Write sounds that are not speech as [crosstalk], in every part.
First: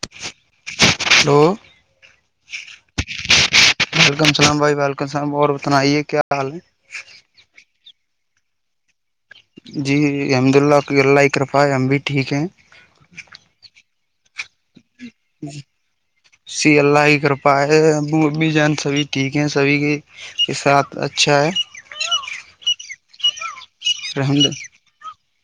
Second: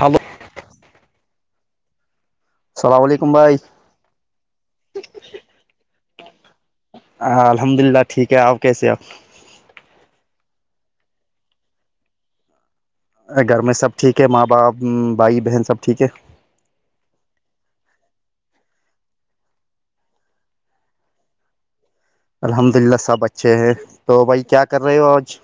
Hello [unintelligible] hello [unintelligible] السلام علیکم بھائی وعلیکم اللام بھائی ولکم اللام اور بتنائیے کیا حال ہے [unintelligible] الحمدللہ ٹھیک ہے اپ کیسے ہو? جی الحمد للہقی اللہ کر رپا ہے ہم بھی ٹھیک ہیں [unintelligible] گھر میں سب ٹھیک ہے، ماں باپ بھائی بہن سب ٹھیک ہے- اسی اللہ ہی کرپا ہے ابو اب بھی جان سبھی ٹھیک ہیں سبھی کے- کے ساتھ اچھا ہے- الحمد للہ سب اچھے ہیں تو بھائی الحمد کیا کر رہے ہو آج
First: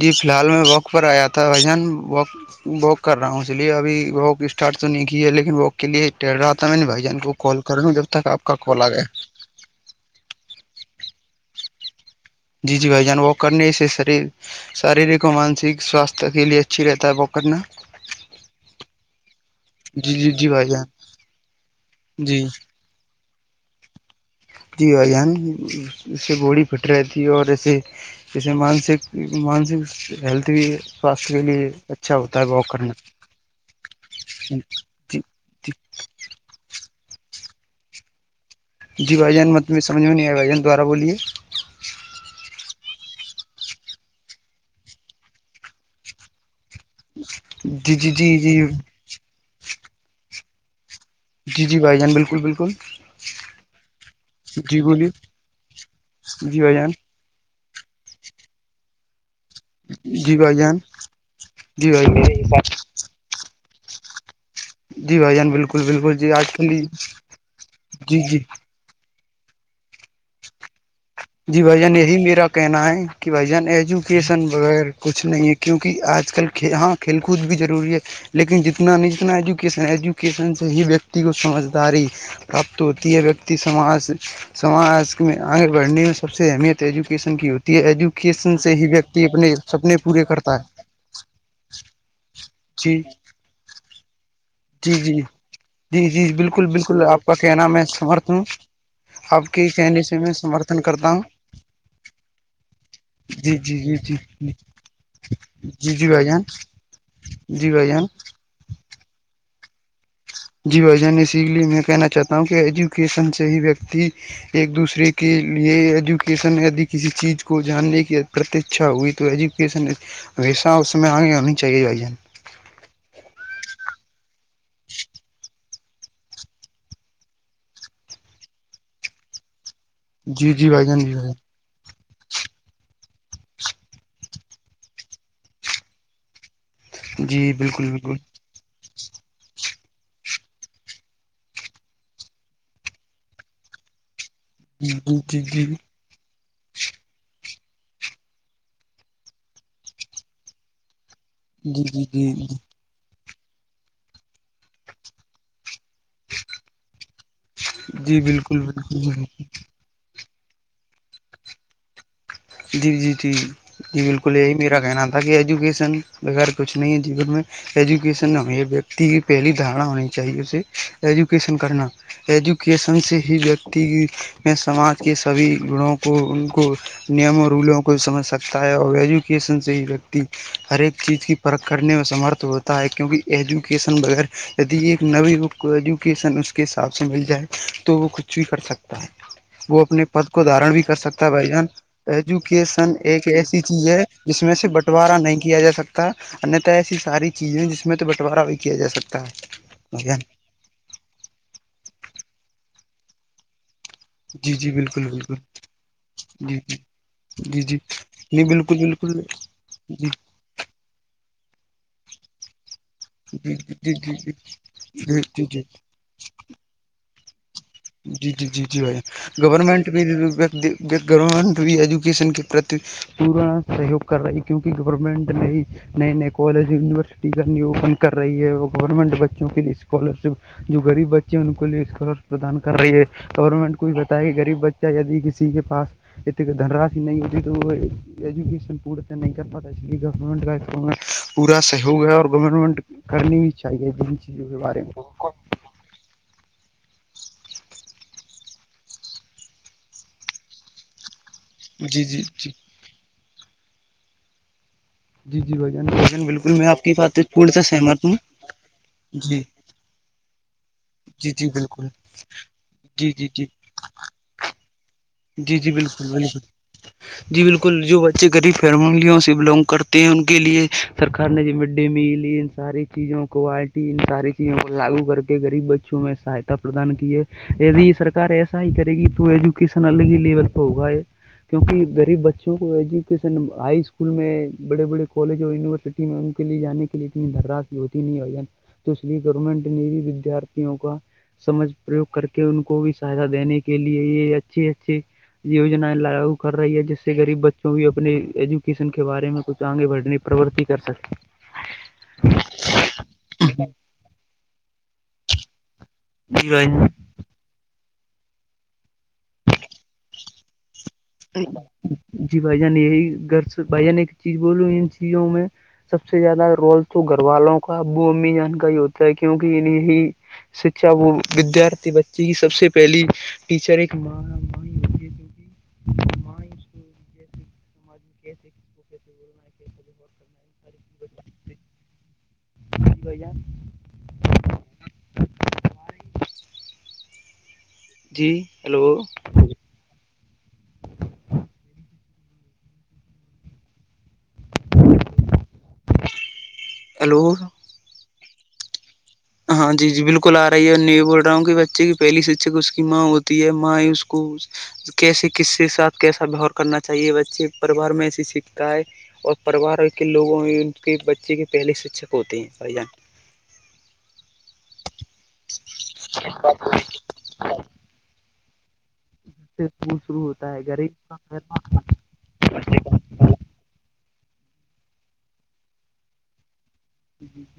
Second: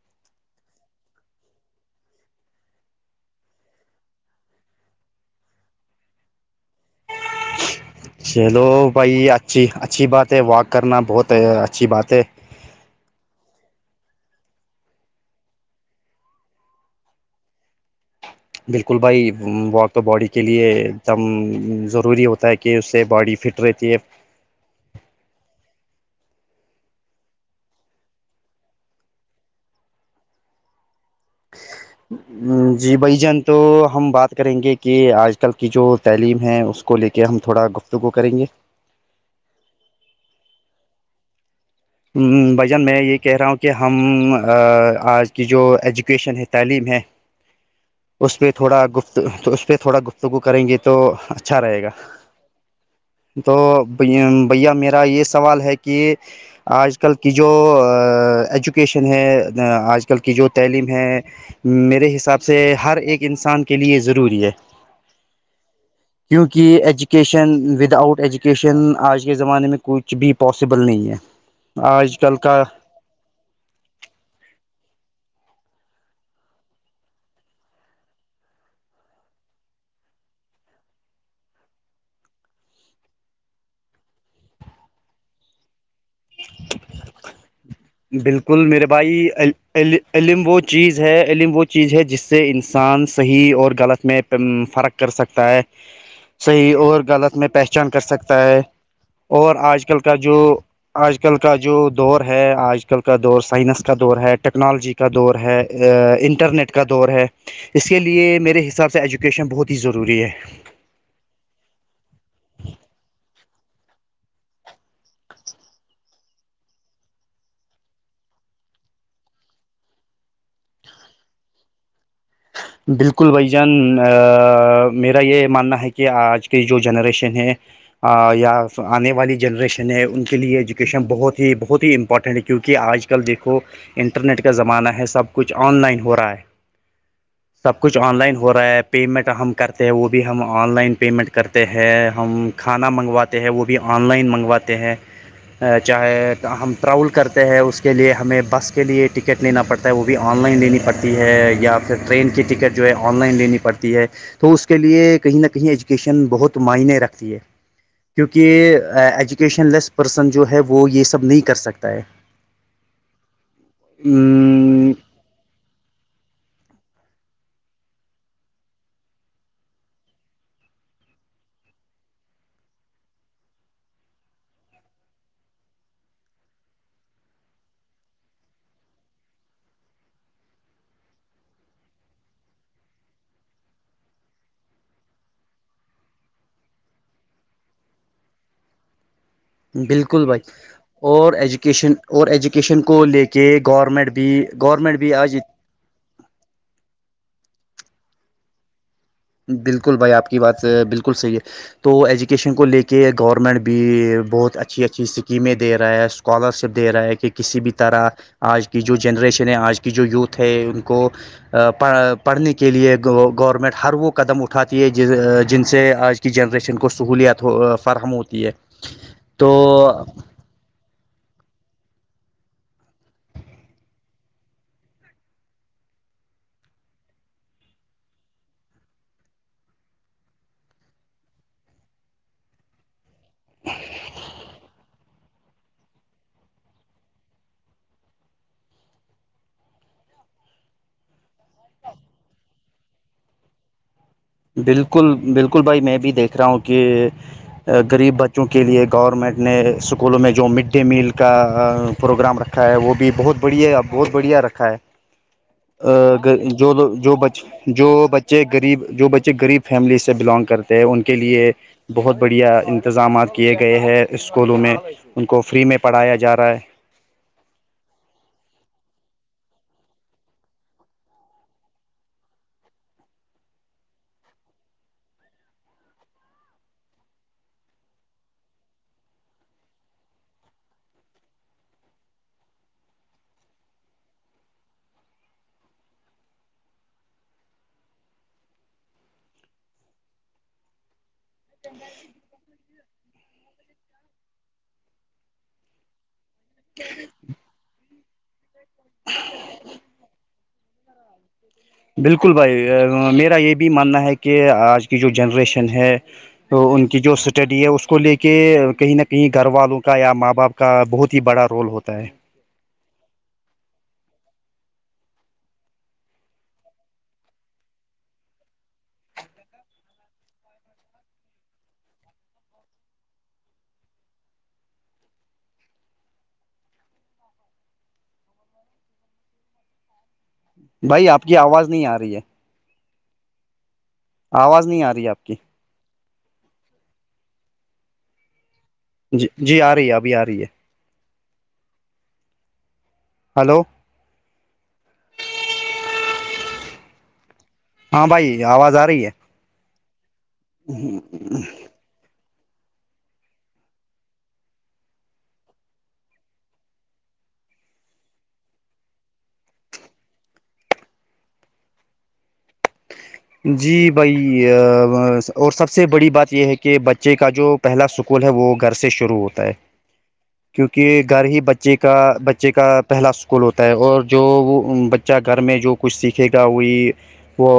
جی فی الحال میں واک پر آیا تھا بھ جان واک- واک کر رہا ہوں اس لیے ابھی واک اسٹارٹ تو نہیں کی ہے لیکن واک کے لیے ٹہر رہا تھا میں نے بھائی جان کو- کال کریں گ چلو بھائی اچھی اچھی بات ہے واک کرنا بہت اچھی بات ہے- جی- جی بھائی جان و کرنے سے سر- شاریرک اور مانسک سواستھ کے لیے اچھی رہتا ہے پکنا- بالکل بھائی, واک تو باڈی جی کے جی بھائی لیے جان ایک دم ضروری جی ہوتا ہے کہ اس سے باڈی فٹ- ٹ رتی جی اان اسے بڑی پٹ رہی تھی اور ایے- اسس سے مانسک مانسک ہیلتھ بھی سواستھ کے لیے اچھا ہوتا ہے واک کرنا جی بھائی جان تو ہم بات جی کریں گے کہ آج آ کل کی جی جو تعلیم ہے اس کو لے کے ہم تھوڑا گفتگو کریں گے جی بھائیان مت میںمھ میں نہیں آیا بھائی جان دوارا بولیے بھجن میں یہ کہہ رہا ہوں کہ ہم آج کی جو ایجوکیشن ہے تعلیم ہے جی جی اس جی پہ جی تھوڑا گفت اس پہ تھوڑا گفتگو کریں گے تو اچھا جی جی رہے گا بھائی جان بالکل بالکل تو ب بھیا جی میرا بولیے یہ سوال ہے کہ جی ب جان آ کل کی جو ایجوکیشن ہے آج کل کی جی جو بھائی جان تعلیم ہے جی میرے حساب بھائی سے ہر ایک انسان کے لیے ضروری ہے جی بھائی جان بالکل بالکل جی آج کل کیونکہ ایجوکیشن ود آؤٹ جی جی ایجوکیشن آج کے زمانے میں کچھ بھی پاسیبل نہیں ہے جی بھائی جان یہی آج کل میرا کا کہنا ہے کہ بھائی جان ایجوکیسن بغیر کچھ نہیں ہے کیونکہ آج کل ہاں کھیل کود بھی ضروری ہے لیکن جتنا نہیں جتنا ایجوکیشن ایجوکیشن سے ہی ویکتی کو سمجھداری پراپت ہوتی ہے ویکتی سماج میں آگے بڑھنے میں سب سے اہمیت ایجوکیشن کی ہوتی ہے ایجوکیشن بالکل سے میرے ہی ویکتی بھائی اپنے سپنے پورے علم کرتا وہ ہے چیز ہے علم وہ چیز ہے جس سے جی انسانحیح غ جی فرق کر جی سکتا ہے جی جی بالکل صحیح بالکل اور آپ کا غلط میں کہنا پہچان کر سمرتھ سکتا ہوں ہے آپ اور کے آج کل کہنے کا سے میں جو سمرتھن کرتا آج ہوں کل کا جو دور ہے آج آج کل کا دور جی جی سائنس کا جی دور ہے جی ٹیکنالوجی کا دور ہے جی جی بھائی جان انٹرنیٹ کا دور ہے جی اس بھائی کے جان لیے میرے حساب سے ایجوکیشن بہت ہی ضروری ہے جی بھ جان اسی لیے میں کہنا چاہتا ہوں کہ ایجوکیشن سے ہی ویکتی ایک دوسرے کے لیے ایجوکیشن دی کسی چیز کو جاننے کی پرتیچھا ہوئی تو ایجوکیشن ویسہ اس میں آگے آنی چاہیے بالکل بھائی جان میرا یہ ماننا ہے کہ کہ آج کی جو جنریشن ہے یا آنے والی جنریشن ہیں ان کے جی لیے جی بھائی جان ایجوکیشن جی بھائی بہت جان ہی بہت ہی ا امپورٹنٹ کیونکہ آج کل دیکھو انٹرنیٹ کا زمانہ ہے سب کچھ آن لائن ہو رہا ہے جی سب بالکل کچھ بالکل آن لائن ہو ہو رہا ہے پیمنٹ ہم کرتے ہیں وہ بھی ہم آن لائن پیمنٹ کرتے ہیں ہم کھانا منگواتے ہیں وہ بھی آن لائن منگواتے ہیں جی جی جی چاہ ہم ٹریاول کرتے ہیں اس کے لیے ہمیں بس کے لیے ٹکٹ لینا پڑتا ہے وہ بھی آن لائن لینی پڑتی ہے ہے یا جی پھر جی ٹرین جی کی جی ٹکٹ جو ہے آن لائن لینی پڑتی ہے تو اس کے لیے کہیں نہ کہیں ایج ایجوکیشن بہت معنی رکھتی ہے جی بالکل کیونکہ بالکل ایجوکیشن لیس پرسن جو ہے وہ یہ سب نہیں کر سکتا ہے جی جی جی جی بالکل یہ میرا کہنا تھا تاکہ ایجوکیشن وغیرہ کچھ نہیں ہے جی گون میں ایجوکیشن نہ ہو یہ ویکتی کی پہلی دھارنا ہونی چاہیے اسے ایجوکیشن کرنا ایجوکیشن سے ہی ویکتی میں سماج کے سبھی گڑوں کو ان کو نیم و رولوں کو سمجھ سکتا ہے اور ایجوکیشن سے ہی ویکتی ہر ایک چیز کی پرکھ کرنے میں سمرتھ ہوتا ہے کیونک ایجوکیشن بغیر یدی ایک نو ایجوکیشن اس کے حساب سے مل جائے تو وہ کچھ بھی کر سکتا ہے وہ اپنے بالکل پد بھائی کو دھارن بھی کر سکتا ہے اور بھائی جان ایجوکیشن اور ایجوکیشن کو لے ایک کے ایسی چیز ہے گورنمنٹ بھی جس میں سے گورنمنٹ بھی بٹوارا آج نہیں کیا جا سکتا انیہتا ایسی ساری چیزیں جس میں تو بٹوارہ بھی کیا جا سکتا بالکل بھائی ہے آپ کی بات بالکل صحیح ہے تو ایجوکیشن کو لے کے گورنمنٹ بھی جی بہت جی اچھی اچھی بالکل بالکل اسکیمیں دے رہا ہے جی اسکالرشپ دے جی رہا ہے کہ کسی جی بھی جی طرح نہیں آج بالکل کی جو بالکل جنریشن ہے آج کی جو جی یوتھ ہے ان کو پڑھنے کی کے لیے جی گورنمنٹ جی جی ہر وہ جی قدم اٹھاتی ہے جی جی جی جن سے آج کی جنریشن کو سہولیات ہو جی جی جی جی بھائی گورنمنٹ بھی بیک گراؤنڈ بھی ایجوکیشن کے پرتی پورا سہیوگ کر رہی ہے کیونکہ گورمنٹ نے نئے نئے کالج یونیورسٹینی اوپن کر رہی ہے اور گورنمنٹ بچوں کے لیے اسکالر شپ جو ریب بچے ہیں ان کو لیے اسکالر پردان کر رہی ہے گورنمنٹ کو یہ بتایا کہ غریب بچے د کسی کے پاس اتنی دھنرش نہیں ہوتی تو وہ ایجوکیشن پورت نہیں کر پاتا اس لیے گورنمنٹ کا میں پورا سہیوگ ہے اور گورنمنٹ کرنے بھی جائگہ بھیہن بالکل بالکل بھائی میں بھی دیکھ رہا ہوں کہ غریب بچوں کے لیے گورنمنٹ نے اسکولوں میں جو مڈ ڈے میل کا جی جی پروگرام جی رکھا ہے وہ بھی بہت بڑھیا بہت بڑھیا رکھا ہے جی جی بھائی جان بھائی جان ا بالکل میں جو آپ کی جو بات پورن سے جو سہمت ہوں بچے غریب جو بچے جو جی غریب فیملی سے بلانگ کرتے ہیں ان کے جی جی لیے بالکل بہت بڑھیا جی جی انتظامات جی کیے گئے ہیں اسکولوں میں ان کو جی فری جی میں بالکل پڑھایا جا بالکل رہا ہے [inaudible] جی بالکل جو بچے غریب فیملیوں سے بلونگ کرتے ہیں ان کے لیے سرکار نے ج مڈ ڈے میل ساری چیزوں کوالٹی ان ساری چیزوں کو لاگو کر کے غریب بچوں میں سہایتا پردان کیے ی سرک ایسا ہی کرے گی تو ایجوکشن الگ ہی لیول پ ہوگا یہ کیوںکہ غریب بچوں کو ایجوکیشن ہائی اسکول میں بڑے بڑے کالج اور یونیورسٹی ان کے لیے جانے کے لیے اتنی دھرراش بھی ہوتی نہیں ا تو اس لیے گورنمنٹ نے بھی ودارتھیوں کا سمج پریوگ کر کے ان کو بھی سہایتا دینے کے لیے یہ اچھے اچھے یجنایں لاگو کر رہی ہے جس سے غریب بچوں بھی اپنے ایجوکیشن کے بارے میں کچھ تو آگے بڑھنی پروورتی کر سکتے ہیں بالکل بھائی میرا یہ بھی ماننا ہے کہ آج کی جو جنریشن ہے جی تو ان کی بھائی جو س اسٹڈی ہے اس کو لے کے کہیں نہ کہیں گھر والوں کا یا ماں باپ کا بہت ہی بڑا رول ہوتا ہے جی بھائی جان یہی گھر بھائی جان ایک چیز بولو ان چیزوں میں سب سے زیادہ رول تو گھر والوں کا ابو امی جان کا ہی ہوتا ہے کیوںکہ انیں ہی شکھا وہ ودارتھی بچی کی سب سے پہلی ٹیچر ایک ماں م ہوتی کیونکہ ماں ہی اس کو جیسے [inaudible] ہے کیسے بہت کرنا ہے بھائی آپ کی آواز نہیں آ رہی ہے ب جان آواز نہیں آ رہی آپ کی جی ہیلو جی جی آ رہی ہے ابھی آ رہی ہے ہلو ہیلو ہاں بھائی آواز آ رہی ہے ہاں جی جی بالکل آ رہی ہے میں یہ بول رہا ہوں بچے کی پہلی شکچک اس کی ماں ہوتی ہے ماں ہی اس کو کیسے کس کے ساتھ کیسا بہار کرنا چاہیے بچے پرریوار میں ایسے سیکھتا ہے اور پریوار کے لوگوں ان کے بچے کے پہلے شکچشک ہوتے ہیں بھائی جان جی بھائی اور سب سے بڑی بات یہ ہے کہ بچے کے کا جو پہلا سکول ہے وہ گھر سے شوع شروع ہوتا ہے سے اسکول شروع ہوتا ہے کیونکہ گھر ہی بچے کا بچے کا پہلا سو اسکول ہوتا ہے اور جو وہ بچہ گھر میں جو کچھ سیکھے گا وہی وہ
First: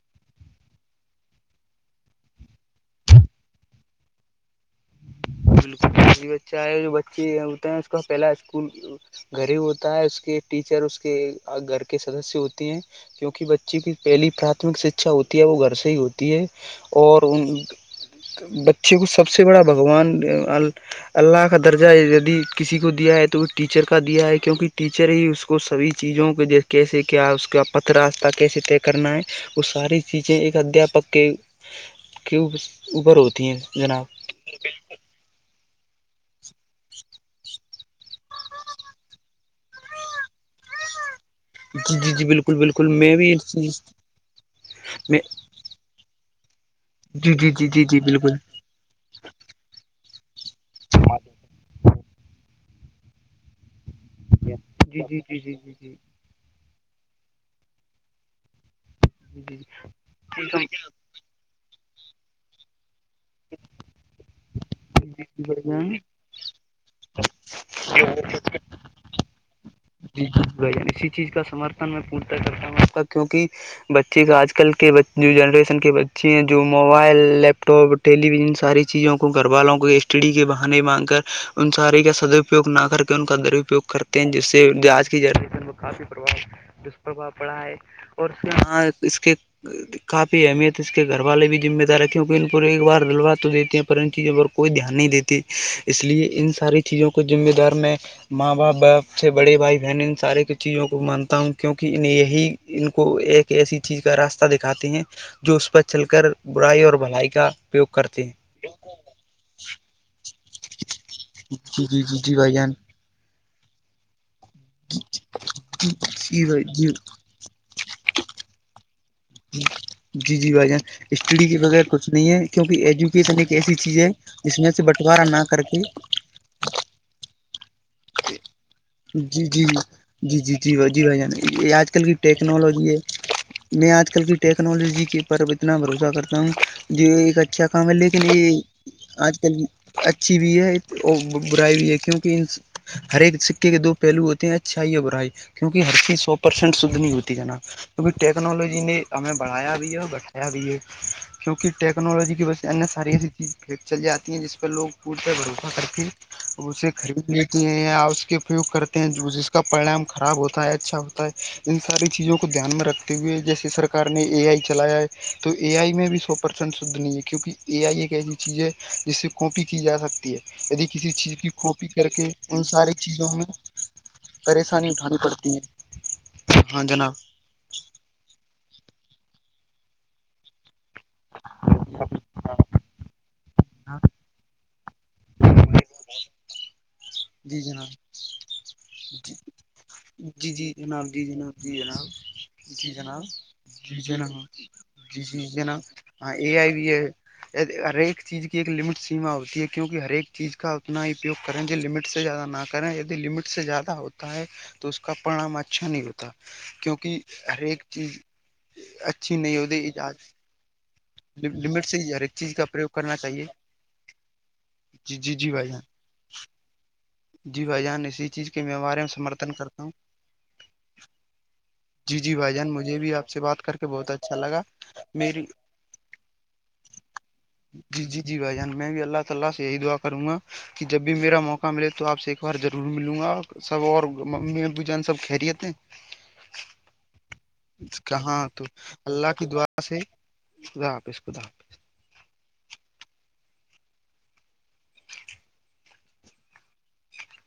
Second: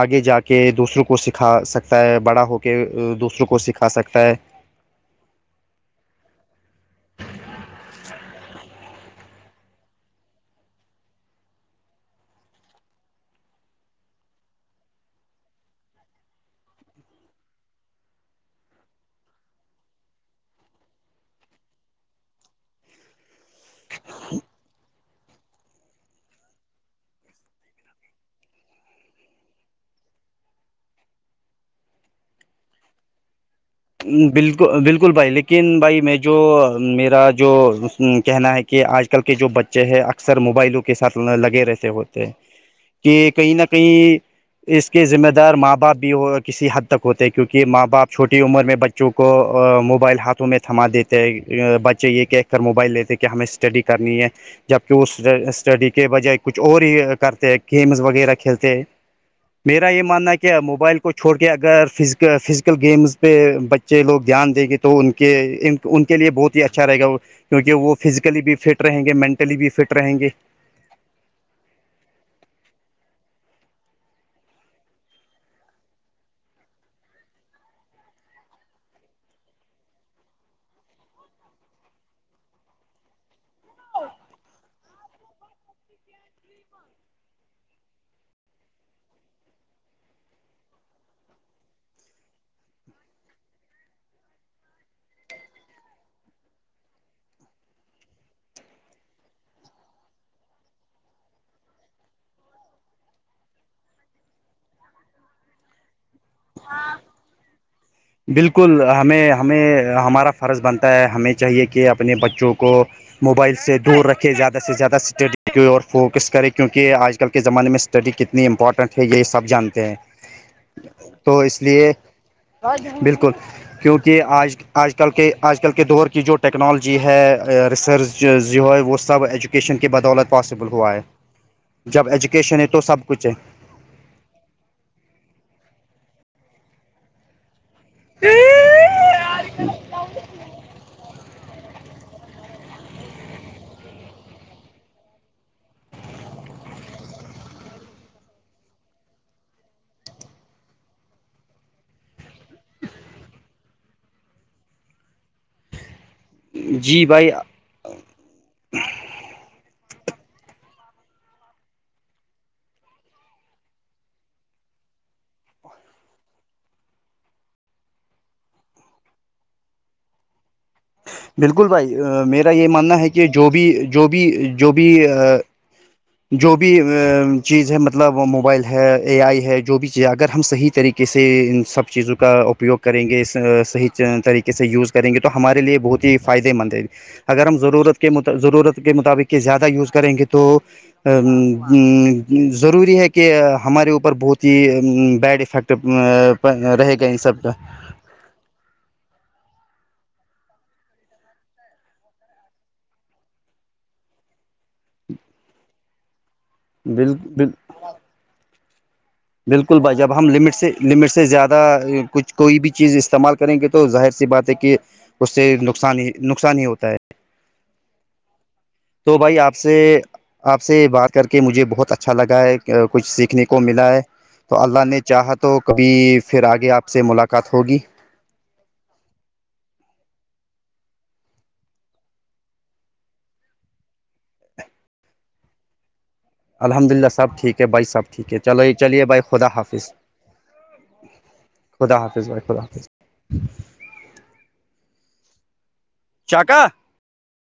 آگے جا کے دوسروں کو سکھا سکتا ہے بڑا ہو کے دوسروں کو سکھا سکتا ہے بالکلی بچہ ہے جو بچے ہوتے ہیں اس کا پہلا اسکول گھری ہوتا ہے اس کے ٹیچر اس کے گھر کے سدسیہ ہوتی ہیں کیوںکہ بچے کی پہلی پراتمک شکچھا ہوتی ہے وہ گھر سے ہی ہوتی ہے اور ان بچے کو سب سے بڑا بھگوان اللہ کا درجہ دی کسی کو دیا ہے تو وہ ٹیچر کا دیا ہے کیونکہ ٹیچر پچر ہی اس کو سبھی چیزوں کے کیسے کیا ہے اس کا پت راستہ کیسے طے کرنا ہے وہ ساری چیزیں ایک ادھپک کے کے اوپر ہوتی ہیں جنا بالکل بالکل بھائی لیکن بھائی میں جو میرا جو کہنا ہے کہ آج کل کے جو بچے ہیں اکثر موبائلوں کے ساتھ لگے رہتے جی جی ہوتے جی ہیں بالکل بالکل میں کہ بھی کہیں نہ کہیں اس کے میں ذمہ دار ماں باپ بھی ہو کسی حد ک ہوتے ہیں جی جی کیونکہ جی جی ماں جی باپ بالکل چھوٹی عمر میں بچوں کو موبائل ہاتھوں میں تھما دیتے ہیں بچے یہ کہ موبائل لیتے کہ ہمیں اسٹڈی کرنی ہے جبکہ جی جی اس جی جی جی اسٹڈی جی کے بجایے کچھ اور ہی کرتے ہیں گیمز وغیرہ کھیلتے ہیں جی جی میرا یہ ماننا ہے کہ موبائل کو چھوڑ کے اگر فز فزیکل گیمز پہ بچے لوگ دھیان دیں گے تو تو ان جی کے جی بڑھیا ان کے لیے بہت ہی اچھا رہے گا کیونکہ وہ فزیکلی بھی فٹ رہیں گے مینٹلی بھی فٹ رہیں جی گے جی بھ اسی چیز کا سمرتھن میں پورتا کرتا ہوں آپ کا کیوںکہ بچے کا آج کل کے جنریشن کے بچے ہیں جو mobile laptop television ساری چیزوں کو گھر والوں کو ایسٹ ڈی کے بہانے مانگ کر ان سارے کا سدو گ نہ کر کے ان کا درپیگ کرتے ہیں جس سے آج کی جنریشن میں کافی پربؤ دشپربھا پڑا ہے اور اس وہاں اس کے کافی اہمیت اس کے گھر والے بھی ذمہ دار ہیں کیونکہ ان ایک بار دلوات تو دیتے ہیں پر ان چیزوں پر کوئی دھیان نہیں دیتی اس لیے ان ساری چیزوں کو ذمہ دار میں ماں باپ باپ ا سے بڑے بھائی بہن ان سارے کی چیزوں کو مانتا ہوں کیوںکہ یہی ان کو ایک ایسی چیز کا راستہ دکھاتے ہیں جو اس پر چل کر برائی اور بھلائی کا اپیوگ کرتے ہیں بالکل ہمیں ہمیں ہمارا فرض بنتا ہے ہمیں چاہیے جی کہ جی اپنے جی جی بچوں بھائی کو جان موبائل سے دور رکھے زیادہ سے زیادہ اسٹڈی کو اور فوکس جی کرے بھائی جی کیونکہ آج کل زمانے میں اسٹڈی کتنی امپورٹنٹ ہے یہ سب جانتے ہیں جی جی بھائی جان تو اسٹڈی کے اس بغیر لیے کچھ نہیں ہے کیونکہ بالکل ایجوکیشن ایک ایسی چیز ہے کیونکہج جس میں سے آج کل بٹوارا کے نہ آج کر کل کے دور کی جو ٹیکنالوجی ہے ریسرچ ی ہے وہ سب جی جی ایجوکیشن جی کی بدولت جی جی پاسبل جی ہوا ہے بھائی جان یہ آج کل جب کی ایجوکیشن ہے تو ٹیکنالوجی سب کچ ہے میں آج کل کی ٹیکنالوجی کے پر اتنا بھروسہ کرتا ہوں جو ایک اچھا کام ہے لیکن یہ آج کل اچھی بھی ہے اور برائی بھی ہے کیوں کیوکہ [inaudible] ہر ایک سکے کے دو پہلو ہوتے ہیں اچھائی یا برھائی کیونک ہر چیز سو پرسینٹ شدھ نہیں ہوتی ہے نا کیکہ ٹیکنالوجی نے ہمیں بڑھایا بھی ہے اور بٹھایا بھی ہے کیونکہ ٹیکنالوجی کی وجہ سے ان ساری ایسی چیزیں پھییک چل جاتی ہیں جس پہ لوگ پورتے بھروسہ کر کے اسے جی بھائی خرید لی اس کے اپیوگ کرتے ہیں جس کا پریام خراب ہوتا ہے اچھا ہوتا ہے ان ساری چیزوں کو دھیان میں رکھتے ہوئے جیسے سرکار نے اے آئی چلایا ہے تو اے آئی میں بھی سو پرسنٹ شدھ نہیں ہے کیونکہ اے آئی ایک ایسی چیز ہے جس سے کاپی کی جا سکتی ہے یدی کسی چیز کی بالکل کاپی بھائی کر کے میرا ان یہ ساری ماننا ہے کہ چیزوں میں جو بھی جو بھی جو بھی پریشانی [unintelligible] جو بھی ہاں جناب چیز ہے مطلب موبائل ہے اے آئی ہے جو بھی چیز اگر ہم صحیح طریقے کسی سب چیزوں کا اپیوگ کریں گے صحیح طریقے سے یوز کریں گے تو ہمارے لیے بہت ہی فائدے مند ہے اگر ہم جی ضرورت جناب کے ضرورت کے مطابق یہ زیادہ یوز کریں گے تو جی جی جناب جی جناب جی جناب جی ضروری ہے جناب کہ ہمارے جی اوپر جناب بہت ہی جی بیڈ جی افیکٹ جناب ہاں اے آئی بھی رہے ہے گا ان سب کا ہر ایک چیز کی ایک لمٹ سیما ہوتی ہے کیونکہ ہر ایک چیز کا انا ہی اپیوگ کریں جے لمٹ سے زیادہ نہ سرا یہی لمیٹ سے زیادہ ہوتا ہے تو اس کا پرام اچھا نہیں ہوتا کیونکہ بالکل ہر ایک چیز [unintelligible] بالکل ہوتی بھائی جب ہم لٹ سے لٹ سے سے زیادہ لمٹ سے ہر ایک کچھ کوئی کا بھی پریوگ چیز کرنا استعمال چاہیے کریں گے تو ظاہر سی بات ہے کہ جی اس جی سے جی بھائی جان نقصان ہی نقصان ہی ہوتا ہے جی بھائی جان اسی چیز کے مع بارے میں تو بھائی سمرتھن آپ سے کرتا ہوں آپ سے بات کر کے مجھے بہت اچھا جی اچھا جی لگا بھائی ہے جان مجھے کچھ بھی آپ سے سیکھنے کو بات کر کے ملا ہے بہت اچھا تو لگا اللہ نے چاہا میری تو کبھی پھر آگے آپ سے ملاقات کاتھ ہوگی جی جی جی بھائی جان میں بھی اللہ تعالا سے یہی دعا کروں گا کہ جب بھی میرا موقع ملے تو آپ سے ایک بار ضرور ملوں گا سب اور ممیبو جان سب خھیریتے ہیں الحمد للہ سب ٹھیک ہے بھائی سب ٹھیک ہے کہاں تو چلو چلیے بھائی اللہ کی خدا دعا سے خدا حاپس خدا خد حافظ بائے خداظ [unintelligible] چکر ا